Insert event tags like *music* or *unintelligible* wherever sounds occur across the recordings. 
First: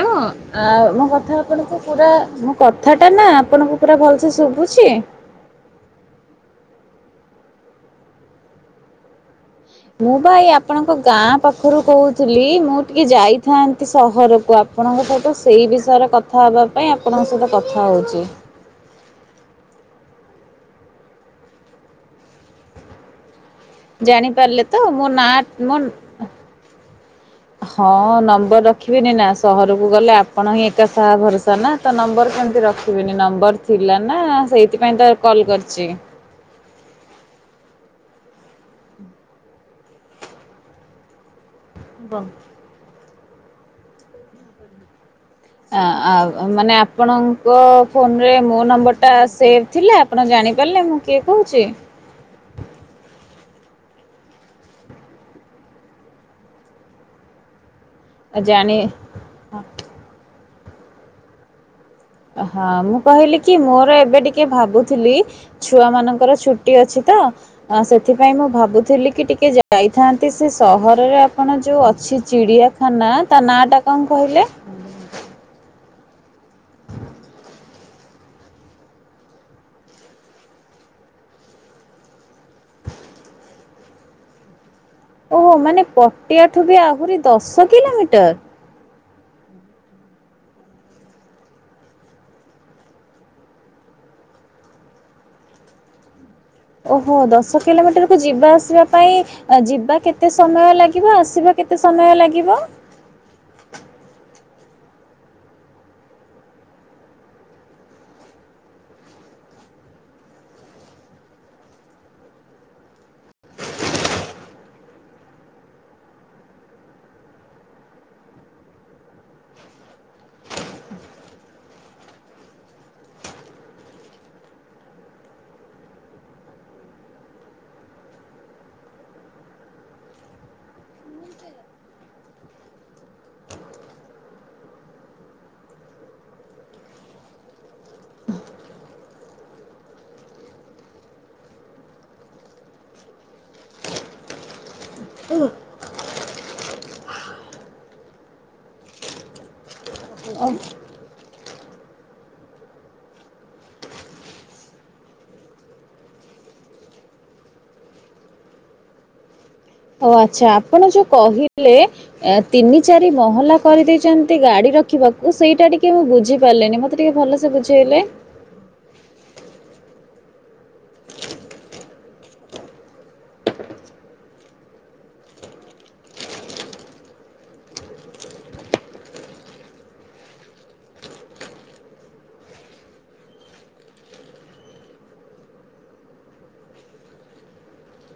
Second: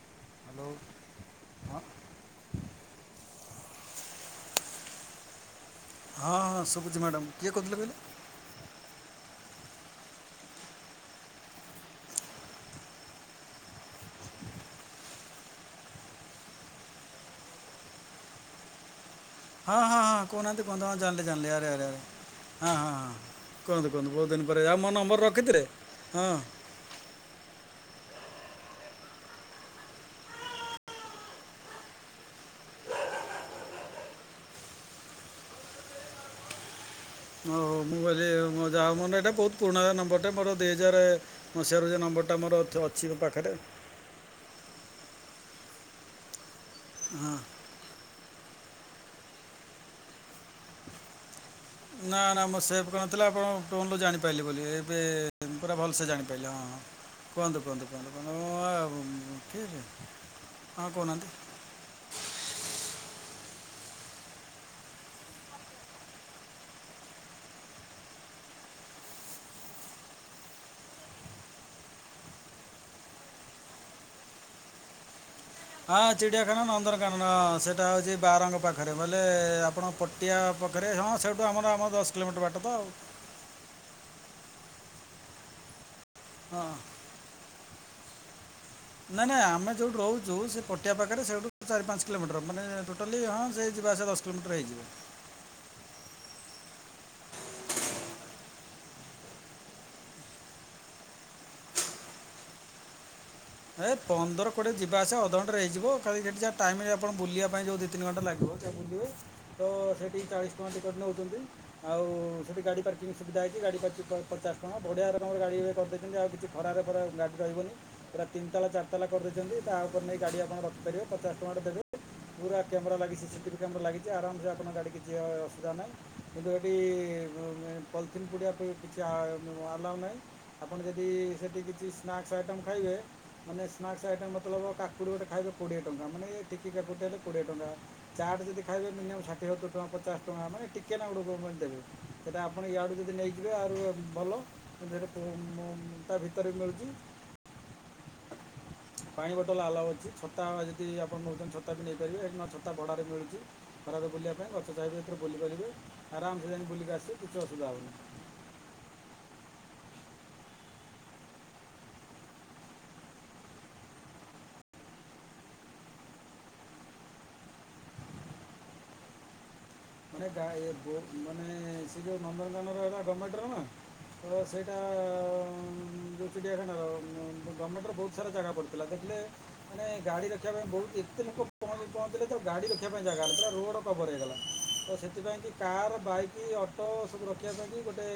ହଁ ହ୍ୟାଲୋ ଆଉ ମୋ କଥା ଆପଣଙ୍କୁ ହଁ ପୁରା ମୋ କଥା ଟା ନା ଆପଣଙ୍କୁ ପୁରା ଭଲସେ ଶୁଭୁଛି। ହଁ ହଁ ସୁବୁଚି ମ୍ୟାଡ଼ାମ କିଏ କହୁଥିଲେ କହିଲେ। ମୁଁ ଭାଇ ଆପଣଙ୍କ ଗାଁ ପାଖରୁ କହୁଥିଲି ମୁଁ ଟିକେ ଯାଇଥାନ୍ତି ସହରକୁ ଆପ ଆପଣଙ୍କଠୁ ସେଇ ବିଷୟରେ କଥା ହେବା ପାଇଁ ଆପଣଙ୍କ ସହିତ କଥା ହଉଛି। ହଁ ହଁ ହଁ କହୁନାହାନ୍ତି କୁହନ୍ତୁ ଜାଣିଲି ଜାଣିଲି ଆରେ ଆରେ ଆରେ ହଁଁହଁ ହଁ। କୁହନ୍ତୁ କୁହନ୍ତୁ ବହୁତ ଦିନ ପରେ ଜାଣିପାରିଲେ ଆଉ ତ ମୋ ନମ୍ବର ନା ରଖିଥିଲେ ମୁ ହଁ ହଁ ନମ୍ବର ରଖିବିନିନା ସହରକୁ ଗଲେ ଆପଣ ହିଁ ଏକା ସାହା ଭରସା ନା ତ ନମ୍ବର କେମିତି ରଖିବିନି ନା। ନମ୍ବର ଥିଲା ନା ସେଇଥିପାଇଁ ତ କଲ କରିଚି। ଓ ହ ମୁଁ କହିଲି ମ ଯାହେଉ ମାନେ ଏଇଟା ବହୁତ ପୁରୁଣା ନମ୍ବର ଟେ ମୋର ଦି ହଜାରେ ମୁଁ ସାରୁ ଯେ ନମ୍ବରଟା ମୋର ଅଛି ମୋ ପାଖରେ। ଆ ଆ ମାନେ ହଁ ଆପଣଙ୍କ ଫୋନରେ ମୋ ନମ୍ବରଟା ସେଭ୍ ଥିଲା ଆପଣ ଜାଣିପାରିଲେ ମୁଁ କିଏ କହୁଛି? ନା, ନା ମୁଁ ସେଭ କରିନଥିଲି ଆପଣ ଟୋନରୁ ଜାଣିପାରିଲି ବୋଲି ଏବେ ପୁରା ଭଲସେ ଜାଣିପାରିଲି ହଁ ହଁ। କୁହନ୍ତୁ କୁହନ୍ତୁ କୁହନ୍ତୁ କୁହନ୍ତୁ ଆଜାଣି ହଁ, ଠିକ୍ ଅଛି। *inaudible* ହଁ କହୁନାହାନ୍ତି *inaudible* ହଁ ମୁଁ କହିଲି କି ମୋର ଏବେ ଟିକେ ଭାବୁଥିଲି ଛୁଆ ମାନଙ୍କର ଛୁଟି ଅଛି ତ ସେଥିପାଇଁ ମୁଁ ଭାବୁଥିଲି କି ଟିକେ ଯାଇଥାନ୍ତି ସେ ସହରରେ ଆପଣ ଯୋଉ ଅଛ ଅଛି ଚିଡିଆଖାନା ତାନାଟା କଣ କହିଲେ? ହଁ ଚିଡ଼ିଆଖାନା ନନ୍ଦନକାନନ ହଁ ସେଇଟା ହଉଛି ବାରଙ୍ଗ ପାଖରେ ବୋଲେ ଆପଣ ପଟିଆ ପଖ ହଁ ସେଠୁ ଆମର ଆମର ଦଶ କିଲୋମିଟର ବାଟ ତ ଆଉ। *inaudible* ଓହୋ ମାନେ ପଟିଆ ଠୁ ହଁ ବି ଆହୁରି ଦଶ କିଲୋମିଟର? ନାଇଁ ନାଇଁ ଆମେ ଯୋଉଠୁ ରହୁଛୁ ସେ ପଟିଆ ପାଖରେ ସେଠୁ ଚାରି, ପାଞ୍ଚ କିଲୋମିଟର ମାନେ ଟୋଟାଲି ହଁ ସେ ଆସ ଦଶ କିଲୋମିଟର ହେଇଯିବ। *inaudible* *inaudible* ଓହୋ ଦଶ କିଲୋମିଟର କୁ ଯିବା ଆସିବା ପାଇଁ ଯିବା କେତେ ସମୟ ଲାଗିବ? ଆସିବା କେତେ ସମୟ ଲାଗିବ? ଏ ପନ୍ଦର କୋଡ଼ିଏ ଯିବା ଆସିବା ଅଧଘଣ୍ଟେ ରେ ହେଇଯିବ ଖାଲି ସେଠି ଯାହା ଟାଇମରେ ଆପଣ ବୁଲିବା ପାଇଁ ଯଉ ଦି, ତିନି ଘଣ୍ଟା ଲାଗିବ। *unintelligible* ବୁଲିବେ ତ ସେଠିକି ଚାଳିଶ ଟଙ୍କା ଟିକେଟ୍ ନେଉଛନ୍ତି ଆଉ ସେଠି ଗାଡ଼ି ପାର୍କିଂ ସୁବିଧା ଗାଡି *unintelligible* ପଚାସ ଟଙ୍କା ବଢିଆ ରକମର ଗାଡି ଇଏ କରିଦେଇଛନ୍ତି ଆଉ କିଛି ଖରାରେ ଫରାରେ ଗାଡି ରହିବନି। ପୁରା ତିନିତାଲା, ଚାରିତାଲା କରିଦେଇଛନ୍ତି। ତାଉପରେ ନେଇକି ଗାଡ଼ି ଆପଣ ରଖି ପାରିବେ ପଚାଶ ଟଙ୍କାଟେ ଦେବେ ପୁରା କ୍ୟାମେରା ଲାଗିଛି ସିସିଟିଭି କ୍ୟାମେରା ଲାଗିଛି ଆରାମସେ ଆପଣଙ୍କ ଗାଡି କିଛି ଅସୁବିଧା ନାହିଁ କିନ୍ତୁ ଏଠି *unintelligible* ପଲିଥିନ୍ ପୁଡିଆ ପାଇଁ କିଛି ଆ ଆଲାଉ ନାହିଁ ଆପଣ ଯଦି ସେଠୀ କିଛି ସ୍ନା ପାଂଆଶ ଆଇଟମ୍ ଖାଇବେ। ମାନେ ସ୍ନାକସ ଆଇଟମ୍ ମତଲବ କାକୁଡ଼ି ଗୋଟେ ଖାଇବେ କୋଡ଼ିଏ ଟଙ୍କା ମାନେ ଟିକି କାକୁଡିଟେ ହେଲେ କୋଡ଼ିଏ ଟଙ୍କା। ଚାଟ୍ ଯଦି ଖାଇବେ ମିନିଅମ୍ ଷାଠିଏ, ସତୁରୀ ଟଙ୍କା, ପଚାଶ ଟଙ୍କା ମାନେ ଟିକେ ନାଗୁରୁ ଦେବେ ସେଟା ଆପଣ ୟାଡୁ ଯଦି ନେଇଯିବେ ଆଉରୁ ଭଲ *unintelligible* ତା ଭିତରେ ବି ମିଳୁଛି। *inaudible* ପାଣି ବୋଟଲ ଆଲାଉ ଅଛି ଛତା ଯଦି ଆପଣ ନେଉଛନ୍ତି ଛତା ବି ନେଇପାରିବେ ସେଠୀ ନହେଲେ ଛତା ଭଡ଼ାରେ ମିଳୁଛି ଖରାରେ ବୁଲିବା ପାଇଁ ଗଛ ଛାଇରେ ଯେତେ ବୁଲି ପାରିବେ ଆରମ ସେ ଯାଇକି ବୁଲିକି ଆସିବେ କିଛି ଅସୁବିଧା ହେବନାହିଁ। *inaudible* ଓ ଆଚ୍ଛା ଆପଣ ଯୋଉ କହିଲେ ତିନି, ଚାରି ମହଲା କରିଦେଇଛନ୍ତି ଗାଡିର ରଖିବାକୁ ସେଇଟା ଟିକେ ମୁଁ ବୁଝି ପାରିଲନି ମତେ ଟିକେ ଭଲସେ ବୁଝେଇଲେ? *inaudible* ମାନେ *unintelligible* ମାନେ ସେ ଯଉ ନନ୍ଦନକାନନ ଗମେଣ୍ଟର ନା? ତ ସେଇଟା ଯୋଉ ଚିଡିଆଖାନାର ଗମେଣ୍ଟର ବହୁତ ସାରା ଜାଗା ପଡିଥିଲା ମାନେ ମାନେ ଗାଡି ରଖିବା ପାଇଁ ବହୁତ ଏତେ ଲୋକ ପହଞ୍ଚିଲେ ତ ଗାଡି ରଖିବା ପାଇଁ ଜାଗା ନାହିଁ। ପୁରା ରୋଡ କଭର ହେଇଗଲା ଆଉ ସେଥିପାଇଁକି କାର୍, ବାଇକ୍, ଅଟୋ ସବୁ ରଖିବା ପାଇଁକି ଗୋଟେ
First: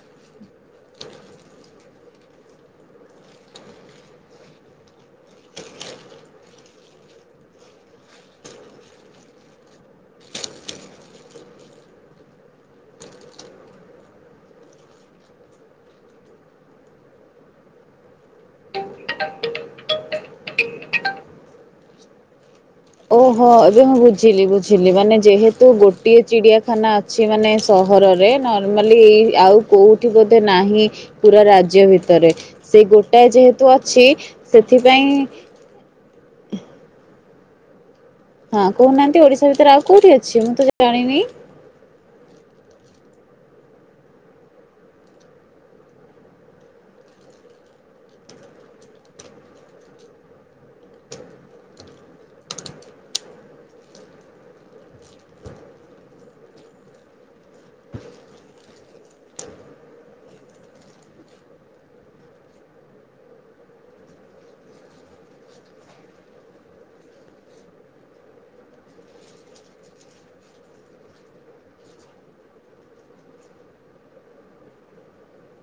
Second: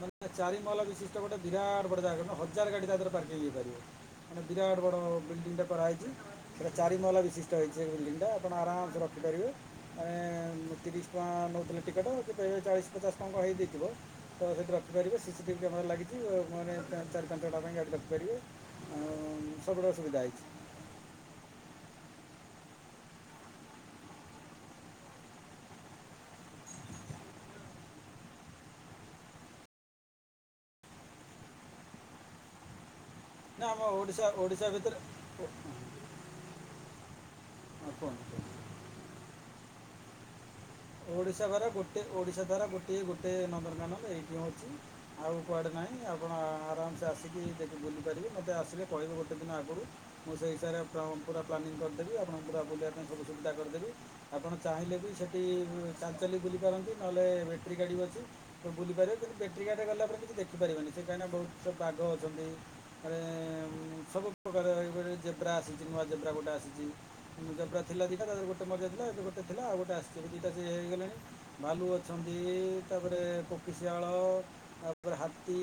ମାନେ ଚାରିମହଲ ବିଶି ଗୋଟେ ବିରାଟ ବଡ ଜାଗା ମାନେ ହଜାର ଗାଡି ତା ଦେହରେ ପାର୍କିଂ ହେଇପାରିବ। ଗୋଟେ ବିରାଟ ବଡ ବିଲ୍ଡିଙ୍ଗଟେ କରାହେଇଛି ସେଟା ଚାରିମହଲା ବିଶିଷ୍ଟ ହେଇଛି ସେ ବିଲଡିଙ୍ଗ ଟା ଆପଣ ଆରାମସ ରଖ କରିବେ *inaudible* ମାନେ ତିରିଶ ଟଙ୍କା ନେଉଥିଲେ ଟିକେଟ କେତେ ଚାଳିଶ ପଚାଶ ଟଙ୍କା ହେଇ ଯାଇଥିବ ତ ସେଇଠି ରଖିପାରିବେ ସିସିଟିଭି କ୍ୟାମେରା ଲାଗିଛି *unintelligible* ମାନେ ଚାରି, ପାଞ୍ଚଟା ପାଇଁ ଗାଡି ରଖିପାରିବେ ଆଉ ସବୁର ସୁବିଧା ହେଇଛି *inaudible* ଓହୋ ଏବେ ମୁଁ ବୁଝିଲି ବୁଝିଲି ମାନେ ଯେହେତୁ ଗୋଟିଏ ଚିଡିଆଖାନା ଅଛି, ମାନେ ସହର *unintelligible* ନର୍ମାଲି ଏଇ ଆଉ କୋଉଠି ବୋଧେ ନାହିଁ ପୁରା ରାଜ୍ୟ ଭିତରେ ସେ ଗୋ *unintelligible* ଏ ଯେହେତୁ ନା ଆମ ଅଛି ଓଡ଼ିଶା ଓଡ଼ିଶା ଭିତରେ ସେଥିପାଇଁ ଓ- ହଁ କୁହ? ହଁ କହୁନାହାନ୍ତି ଓଡିଶା ଭିତରେ ଆଉ କୋଉଠି ଅଛି? ମୁଁ ତ ଜା ଓଡିଶା ଘର ଗୋଟେ ଓଡିଶା ଦାରା ଗୋଟିଏ ଗୋଟେ ନନ୍ଦନକାନନ ଏଇଠି ଅଛି ଆଉ କୁଆଡେ ନାହିଁ ଆପଣ ଆରାମସେ ଆସିକି ବୁଲିପାରିବି ମୋତେ ଆସେ କହିବ ଗୋେ ଦିନ ଆଗରୁ ମୁଁ ସେ ହିସରେ ପୁରା ପ୍ଲାନିଂ କରିଦେବି ଆପଣଙ୍କୁ ପୁରା ବୁଲିବା ପାଇଁ ସବୁ ସୁବିଧା କରିଦେବି ଆପଣ ଚାହିଁଲେ ବି ସେଠି ଚାଲି ଚାଲଲି ବୁ ପାରନ୍ତି ନହେଲେ ବଟେୀ ଗାଡ଼ି ବସି ବୁଲି ପାରିବେ କିନ୍ତୁ ବଟେୀ ଗାଡ଼ିଟା ଗଲା ପରେ କି ଦେଖିପାରିବେ ସେ କାହିଁକିନା ବହୁତ ବାଘ ଅଛନ୍ତି ସବୁକାର୍ରା ଆଛି ନୂ ଜେବ୍ର ଗୋଟେ ଆସିଛି ଜେବ୍ରାଥିଲା ଦେକଖା ତା ଗୋଟେ ମଜା ଥିଲା ଏ ଗୋ ଥିଲା ଆଉ ଗୋଟେ ଆସିଛି ଗଟେ ଏଇଟା ସେ ହେଇଗଲେଣି ଭାଲୁ ଅଛନ୍ତି, ତାପରେ କୋକିଶିଆଳ ତାପରେ ହାତ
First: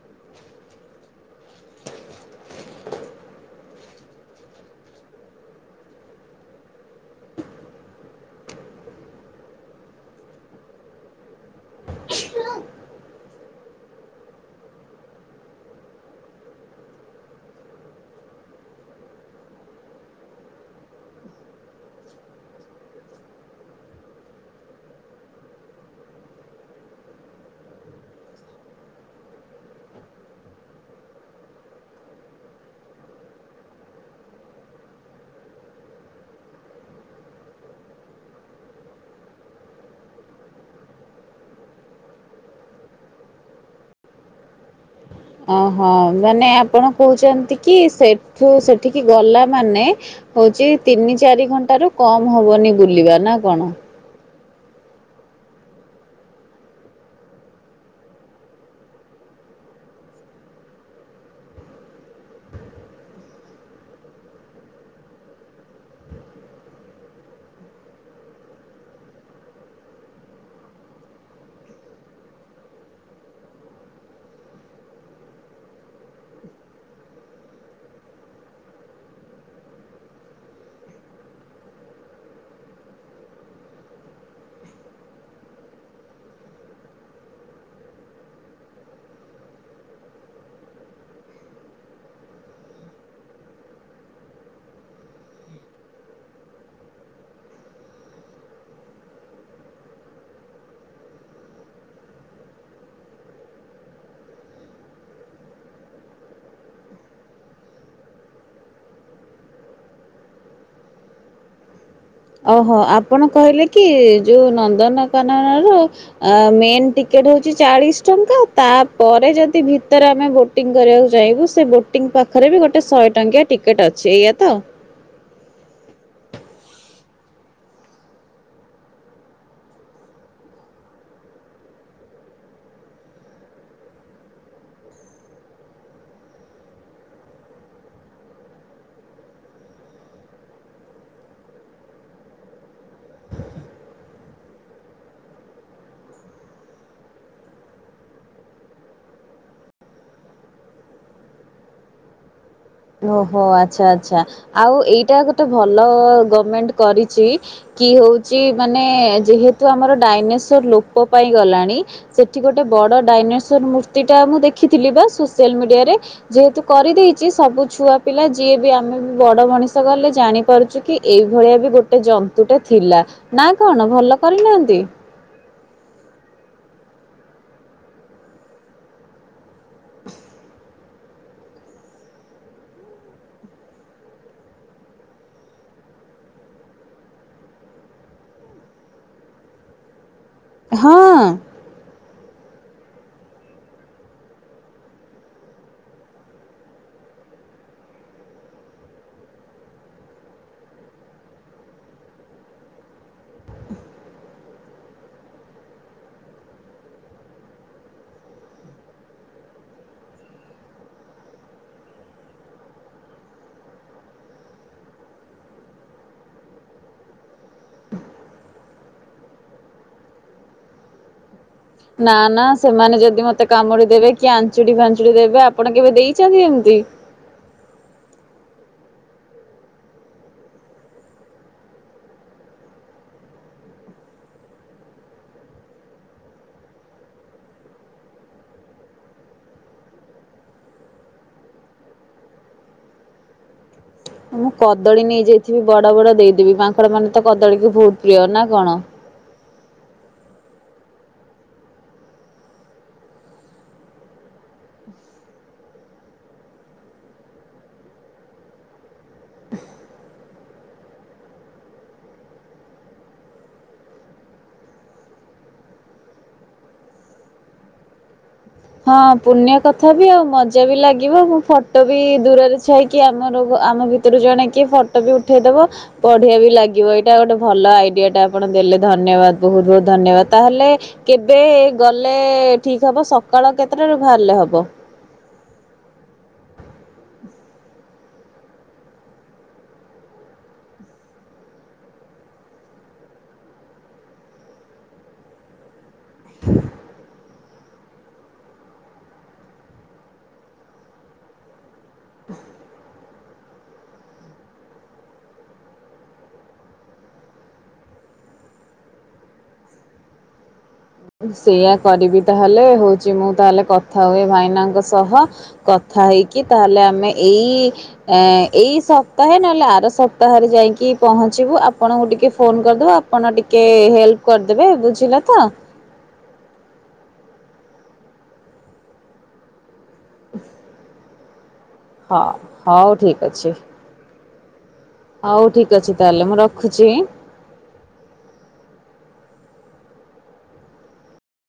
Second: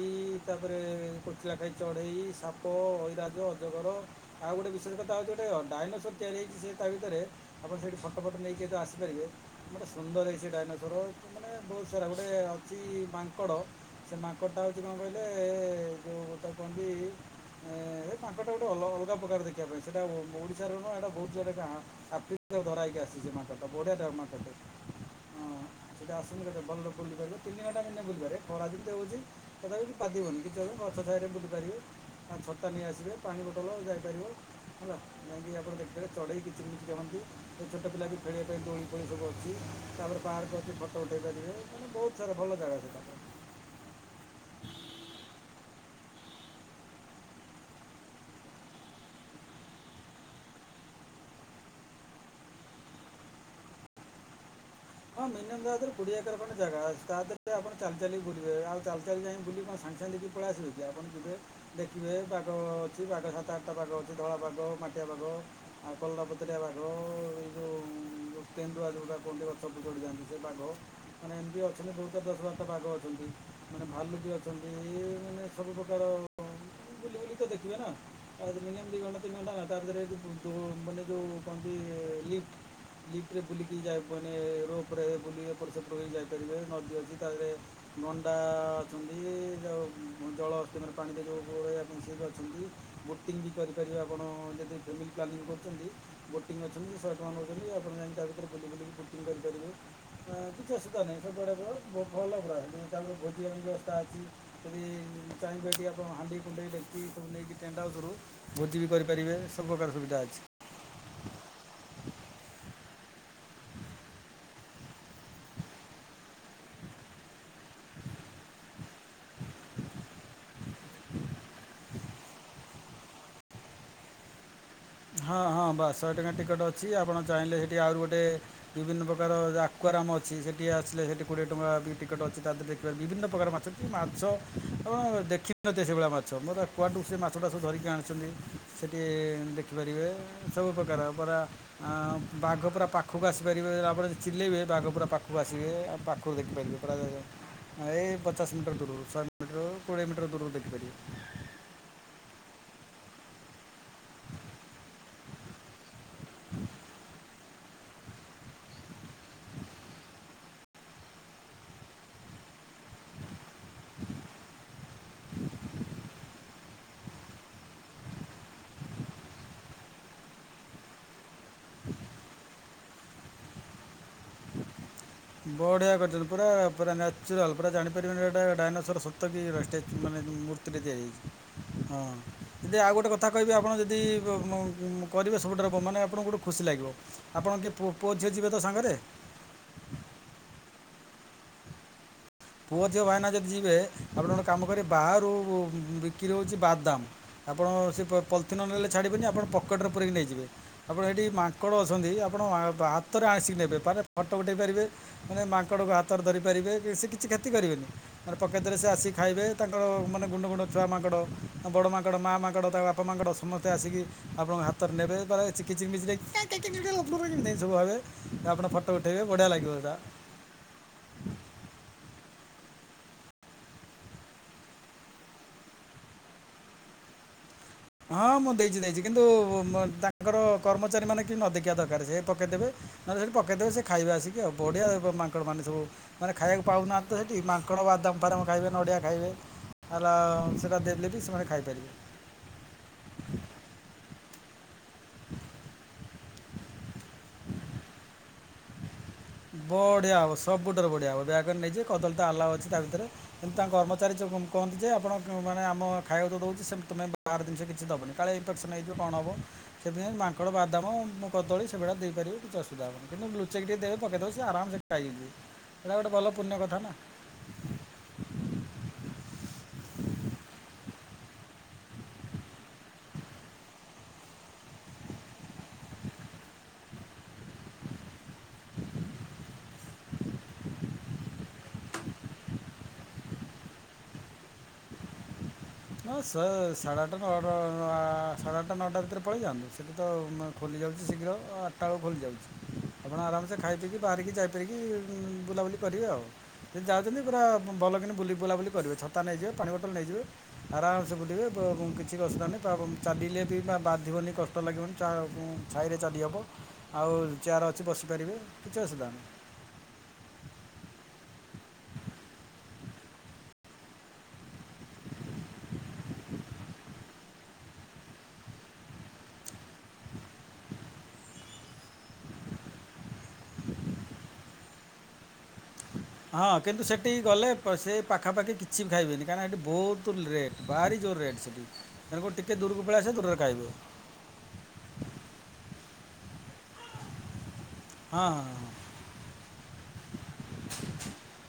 ତାପରେ କୋଚିଲା ଖାଇ ଚଢ଼େଇ ସାପ ଐରାଜ ଅଜଗର ଆଉ ଗୋ ବିଶେଷ କଥା ହଉଛି ଗୋଟେ ଡାଇନୋସର ତିଆରି ହେଇଛି ସେ ତା ଭିତରେ ଆପଣ ସେଇଠି ଫଟୋ ଫଟ ନେଇକି ଆସିପାରିବେ ଗୋଟେ ସୁନ୍ଦର ହେଇଛି, ଡାଇନସୋର ମାନେ ବହୁତ ସାରା ଗୋଟେ ଅଛି, ମାଙ୍କଡ଼ ସେ ମାଙ୍କଡ ଟା ହଉଛି କଣ କହିଲେ ଯୋଉ ଗୋଟେ କହନ୍ଦି ଏ ତାଙ୍କଟା ଗୋଟେ ଅଲଗା ପ୍ରକାର ଦେଖିବା ପାଇଁ ସେଇଟା ଓଶାର ନୁହଁ ଏଇଟା ବହୁତ ଜୁଡା ଧରାଇକି ଆସିଛି ମାଟା ବଢିଆ ମା *inaudible* ସେ ଆସୁ ଗେ ଭଲୁିବ ତିନି ଘଣ୍ ନେ ବୁଲିବ ଖରା ଯେମତି ହଉ ତ କଥାପିିବନିଛି ସାରେ ବୁଟି ପାରିବେ ଆଉ ଛରତା ନେଇ ଆସିବେ ପାଣି ଗୋଟଳ ଯାଇପାରିବ। ହେଲା ଯାଇକି ଆପଣ ଦେଖିବେ ଚଢେଇି କିଛି ବିଛି କନ୍ତି ଛୋଟ ପିଲା ବି ଖେଳିବା ପାଇଁ କ ପୁଣି ସବୁ ଅଛି ତାପରେ ପାର୍କ ଅଛି ଫଟୋ ଉଠାଇ ପାରିବେ ମାନେ ବହୁତ ସାରା ଭଲ ଜାଗା ସେ ତାକୁ *inaudible* ଓହୋ ମାନେ ଆପଣ କହୁଛନ୍ତି, କି ସେଠୁ ସେଠିକି ଗଲା ମାନେ ହଉଛି ତିନି ଚାରି ଘଣ୍ଟ ରୁ କମ ହବନି ବୁଲିବା ନା କଣ? ହଁ ମିନିମ ତାାରେ କୋଡିଏ ଏକର କଣ ଜାଗା, ତା ଦେହରେ ଆପଣ ଚାଲି ଚାଲ ବୁିବେ ଆଉ ଚାଲି ଚାଲି ଯାଇ ବୁ କ କି ପଳେଇ ଆସିବେ କି ଆପଣ ଯିବେ ଦେଖିବେ ବାଗ ଅଛି, ବାଘ ସାତ ଆଠଟା ବାଗ ଅଛି, ଧଳାଗ ମା କୁ ଆଉ କଲାପତରେ ଆବାକୁ ପେ ଆଟା କ ସବୁ ଚଡ଼ି ଯାଆନ୍ତି ସେ ବାଘ ମାନେ ଏମିତି ଅଛନ୍ତି, ବହୁତ ଦଶ ବାର ବାଘ ଅଛନ୍ତି ମାନେ ଭାଲୁ ବି ଅଛନ୍ତି ଇଏ ମାନେ ସବୁପ୍ରକାର ବୁଲି ବୁଲିିକ ତ ଦେଖିବେ ନା ଆ ନି ଦି ଗଣତି ଗଟାଟ ମନେ ଯୋଉ ଲିରେ ବୁଲିକି ଯାଏ। ହଁ। ଉପରେ ବୁଲ ଏପଟ ସେପଟକ ଯାଇପାରିବେ ନଦୀ ଅଛି ତାପରେ ମଣ୍ଡା ଅଛନ୍ତି ଯେଉ ଜଳ ଅମରେ ପାଣି ଦେଇ ଯେଁ ଆପଣ ସେ ବି ଅଛନ୍ତି ବୁଟିଂ ବି କରିପାରିବେ ଆପଣ ଯଦି ଫ୍ୟାମିଲି ପ୍ଲାନିଂ କରୁଛନ୍ତି ବୋଟିଂ ଅଛନ୍ତି, ସ ଅଛନ୍ତି ଆପଣ ଯାଇ ତା ପାତରେ ବୁଲି ବୁଲି କରୁଛନ୍ତି *unintelligible* କିଛି ଅସୁବିଧା ନାହିଁ ସେବୁଡ଼େ ଭଲ ପ୍ର ତାଙ୍କରେ ଭୋଜିବା ବ୍ୟବସ୍ଥା ଅଛି ଯଦି ଚାହିଁବେଠି ଆପଣ ହାଣ୍ଡି କୁଣ୍ଡେଇ ବ୍ୟକ୍ତି ସବୁ ନେଇକି ଟେଣ୍ଟ ହାଉସରୁୁ ଭୋଜି ବି କରିପାରିବେ ସବୁ ପ୍ରକାର ସୁବିଧା ଆଛା। *inaudible* ଓହୋ ଆପଣ କହିଲେ କି ଯୋଉ ନନ୍ଦନକାନନ ର ମେନ୍ ଟିକେ ଚାଳିଶ ଟଙ୍କା ତାପରେ ଯଦି ଭିତରେ ଆମେ ବୋଟିଂ କରିବାକୁ ଚାହିଁବୁ ସେ ବୋଟିଂ ପାଖରେ ବି ଗୋଟେ ଶହେ ଟଙ୍କିଆ ଟିକେଟ ଅଛି ଏଇଆ ତ! ହଁ ହଁ ବଶହ ଟଙ୍କା ଟିକେଟ୍ ଅଛି ଆପଣ ଚାହିଁଲେ, ସେଇଠି ଆରି ଗୋଟେ ବିଭିନ୍ନ ପ୍ରକାର ଆକୁଆର ଅଛି, ସେଠି ଆସିଲେ ସେଠି କୋଡିଏ ଟଙ୍କା ଟିକେଟ ଅଛି, ବିଭିନ୍ନ ପ୍ରକାର ମାଛ କି ମାଛ ହଁ ଦେଖିନିନ ସେଇଭଳିଆ ମାଛ ମୋର କୁଆଠୁ ସେ ମାଛଟାସ ଧରିକି ଆଣିଛନ୍ତି ସେଠି ଦେଖିପାରିବେ ସବୁପ୍ରକାର ପୁରରା ବାଘ ପୁରା ପାଖକୁ ଆସିପାରିବେ ଆପଣଦି ଚିଲେଇବେ- ପୁର ଆଗ ପୁରା ପାଖକୁ ଆସିବେ ଆଉ ପାଖକୁ ଦେଖିପାରିବେ ପୁରା ଦେ ଏଇ ପଚାଶ ମିଟର ଦୂରରୁ ଶହେ ମିଟର କୋଡିଏ ମିଟର ଦୂରରୁ ଦେଖିପାରିବ *inaudible* ଓହୋ ଆଚ୍ଛା ଆଚ୍ଛା ଆଉ ଏଇଟା ଗୋଟେ ଭଲ ଗଭର୍ଣମେଣ୍ଟ କରିଛି କି? ହଉଛି ମାନେ ଯେେତୁ ଆମର ଡାଇନର ଲୋ ପାଇଁ ଗଲାଣି ସେଠି ଗୋଟେ ବ ଡାଇର ମୂତି ଟା ମୁଁ ଦେଖିଥିଲି ବା ସୋସିଆଲ ମିଡିରେ ଯେତୁ କରିଦେଇଛି ସବୁ ଛୁଆ ପିଲା ଯିଏ ବି ଆମେ ବି ବଡ଼ ମଣିଷ ଗଲେ ଜାଣିପାରୁଛୁ କି ଏଇଭଳିଆ ବି ଗୋଟେ ଜନ୍ତୁଟେ ଥିଲା ନା କଣ ଭଲ କରିନାହାନ୍ତି? ବଢିଆ କରିଛନ୍ତି ପୁର ପା ନ୍ୟାଚୁରାଲ ପୁରା ଜାଣିପାରିବେନିଟ ଡାଇନସର ସତ କିନେ ମୂର୍ତ୍ତିରେ ଯତିଆଛି। ହଁ ଯଦି ଆଉ ଗୋଟେ କଥା କହିବେ ଆପଣ ଯଦି କରିବେ ସବୁଠା ରୋକ ମାନେ ଆପଣଙ୍କୁ ଗୋଟେ ଖୁସି ଲାଗ ଲିବ ଆପଣ କିଏ ପୁଅଝିଅ ଯିବେ ତ ସାଙ୍ଗରେ ହଁ। ପୁଅ ଝିଅ ଭାଇନା ଯଦି ଯିବେ ଆପଣ ଗୋଟେ କାମ କରିବେ ବାହାରୁ ବିକ୍ରି ହେଉଛି ବାଦ୍ ଦାମ ଆପଣ ସେ ପଲିଥିନ ନେଲେ ଛାଡ଼ିବେନି ଆପଣ ପକେଟ୍ରରେ ପୁରରିକି ନେଇଯିବେ ଆପଣ ଏଇଠି ମାଙ୍କଡ଼ ଅଛନ୍ତି ଆପଣ ହାତରେ ଆସିକି ନେବେ ଫଟୋ ଉଠେଇ ପାରିବେ ମାନେ ମାଙ୍କଡକୁ ହାତରେ ଧରି ପାରିବେ କି କିଛି କ୍ଷତି କରିବେନି ମାନେ ପକେତରେ ସେ ଆକି ଖାଇବେ ତାଙ୍କର ମାନେ ଗୁଣ୍ଡ ଗୁଣ୍ଡ ଛୁଆ ମାଙ୍କଡ଼ ବଡ଼ ମାଙ୍କଡ଼ ମା ମାଙ୍କଡ ତାଙ୍କ ବାପା ମାଙ୍କଡ ସମସ୍ତେ ଆସିକି ଆପଣଙ୍କ ହାତରେ ନେବେ ମାନେ ଚି ଚିକି *unintelligible* ସବ ହେବେ ଆପଣ ଫଟୋ ଉଠେଇବେ ବଢିଆ ଲାଗିବ ସେଟା। *inaudible* ନା ନା ସେମାନେ ଯଦି ମତେ କାମୁଡି ଦେବେ କି ଆଞ୍ଚୁଡି ଫାଞ୍ଚୁଡି ଦେବେ ଆପଣ କେବେ ଦେଇଛନ୍ତି ଏମିତି? *inaudible* ହଁ ମୁଁ ଦେଇଛି ଦେଇଛି କିନ୍ତୁ ତାଙ୍କର କର୍ମଚାରୀ ମାନେ କି ନ ଦେଖିବା ଦରକାର ସେ ପକେଇଦେବେ ନହେଲେ ସେଠି ପକେଇ ଦେବେ ସେ ଖାଇବେ ଆସିକି ଆଉ। ବଢ଼ିଆ ମାଙ୍କଡ଼ ମାନେ ସବୁ ମାନେ ଖାଇବାକୁ ପାଉନାହାନ୍ତି ତ ସେଠି ମାଙ୍କଡ଼ ବାଦାମ ଫାଦାମ୍ ଖାଇବେ ନଡ଼ିଆ ଖାଇବେ ହେଲା ସେଇଟା ଦେଇଦେଲେ ବି ସେମାନେ ଖାଇପାରିବେ। ମୁଁ କଦଳୀ ନେଇଯାଇଥିବି ବଡ ବଡ ଦେଇଦେବି ମାଙ୍କଡ ମାନେ ତ କଦଳୀକୁ ବହୁତ ପ୍ରିୟ ନା କଣ? ବଢିଆ ହବ ସବୁଠାରୁ ବଢିଆ ହବ ବ୍ୟାଗରେ ନେଇଯିବେ କଦଳୀ ତ ଆଲାଉ ଅଛି ତା ଭିତରେ କିନ୍ତୁ ତାଙ୍କ କର୍ମଚାରୀ କହନ୍ତି ଯେ ଆପଣ ମାନେ ଆମ ଖାଇବାକୁ ତ ଦେଉଛୁ ସେ ତମେ ବାହର ଜିନିଷ କିଛି ଦେବନି କାଳେ ଇନଫେକ୍ସନ୍ ହେଇଯିବ କଣ ହେବ ସେଥିପାଇଁ ମାଙ୍କଡ଼ ବାଦାମ କଦଳ ସେଭଳିା ଦେଇପାରିବ କିଛି ଅସୁବିଧା ହେବନି କିନ୍ତୁ ଲୁଚେକ ଟିକେ ଦେବେ ପକେଇ ଦବ ସ ଆରାମସେ ଖାଇ ସେଇଟା ଗୋଟେ ଭଲ ପୁଣ୍ୟ କଥା ନା। ହଁ ପୁଣ୍ୟ କଥା ବି ଆଉ ମଜା ବି ଲାଗିବ ମୁଁ ଫଟୋ ବି ଦୂରରେ ଛାଇକି ଆମର ଆମ ଭିତରୁ ଜଣେ କିଏ ଫଟୋ ବି ଉଠେଇଦବ ବଢ଼ିଆ ବି ଲାଗିବ ଏଇଟା ଗୋଟେ ଭଲ ଆଇଡିଆ ଟା ଆପଣ ଦେଲେ ଧ ଧନ୍ୟବାଦ ବହୁତ ବହୁତ ଧନ୍ୟବାଦ ତାହେଲେ କେବେ ଗଲେ ଠିକ ହବ ସକ୍ ସକାଳ କେତେଟାରୁ ବାହାରିଲେ ହବ? ନା ଶ ସାଢ଼େ ଆଠଟା ନଅଟା ସାଢ଼େ ଆଠଟା ନଅଟା ଭିତରେ ପଳେଇଯାଆନ୍ତୁ। ସେଇଠି ତ ଖୋଲିଯାଉ ଶୀଘ୍ର ଆଠଟା ବେଳୁ ଖୋଲି ଯାଉଛି। ଆପଣ ଆରାମସେ ଖାଇ ପିକି ବାହାରିକି ଯାଇପାରିକି ବୁଲାବୁଲି କରିବେ ଆଉ ଯଦି ଯାଉଛନ୍ତି ପୁରା ଭଲ କି ବୁଲି ବୁଲାବୁଲି କରିବେ ଛତା ନେଇଯିବେ ପାଣି ବୋଟଲ ନେଇଯିବେ ଆରାମସେ ବୁଲିବେ ବ କିଛି ବି ଅସୁିଧା ନାହିଁ ତା ଚାଲିଲେ ବି ବା ବାନ୍ଧିବନି କଷ୍ଟ ଲାଗିବନି ଛାଇରେ ଚାଲି ହେବ ଆଉ ଚେୟାର ଅଛି ବସି ପାରିବେ କିଛି ଅସୁବିଧା ନାହିଁ। *inaudible* ସେଇୟା କରିବି ତାହେଲେ ହଉଛି ମୁଁ ତାହେଲେ କଥା ହୁଏ। ଭାଇନାଙ୍କ ସହ କଥା ଥା ହେଇକି ତାହେଲେ ଆମେ ଏଇ ଏଇ ସପ୍ତାହେ ନହେଲେ ଆର ସପ୍ତାହରେ ଯାଇକି ପହଞ୍ଚିବୁ ଆପଣଙ୍କୁ ଟିକେ ଫୋନ କରିଦବୁ ଆପଣ ଟିକେ ହେଲ୍ପ କରିଦେବେ ବୁଝିଲେ ତ। ହଁ କିନ୍ତୁ ସେଠି ଗଲେ ସେ ପାଖାପାଖି କିଛି ବି ଖାଇବେନି କାହିଁକି ଏଠି ବହୁତ ରେଟ ଭାରି ଜୋର ରେଟ ସେଠି। ହଁ ତେଣୁକରି ଟିକେ ଦୂରକୁ ହଉ ପଳେଇ ଆସିବେ ଠିକ୍ ଦୂରରେ ଅଛି। ଖାଇବେ ହଁ ହଉ ଠିକ ଅଛି ତାହେଲେ ମୁଁ ରଖୁଛି। ହଁ ହଁ ହ।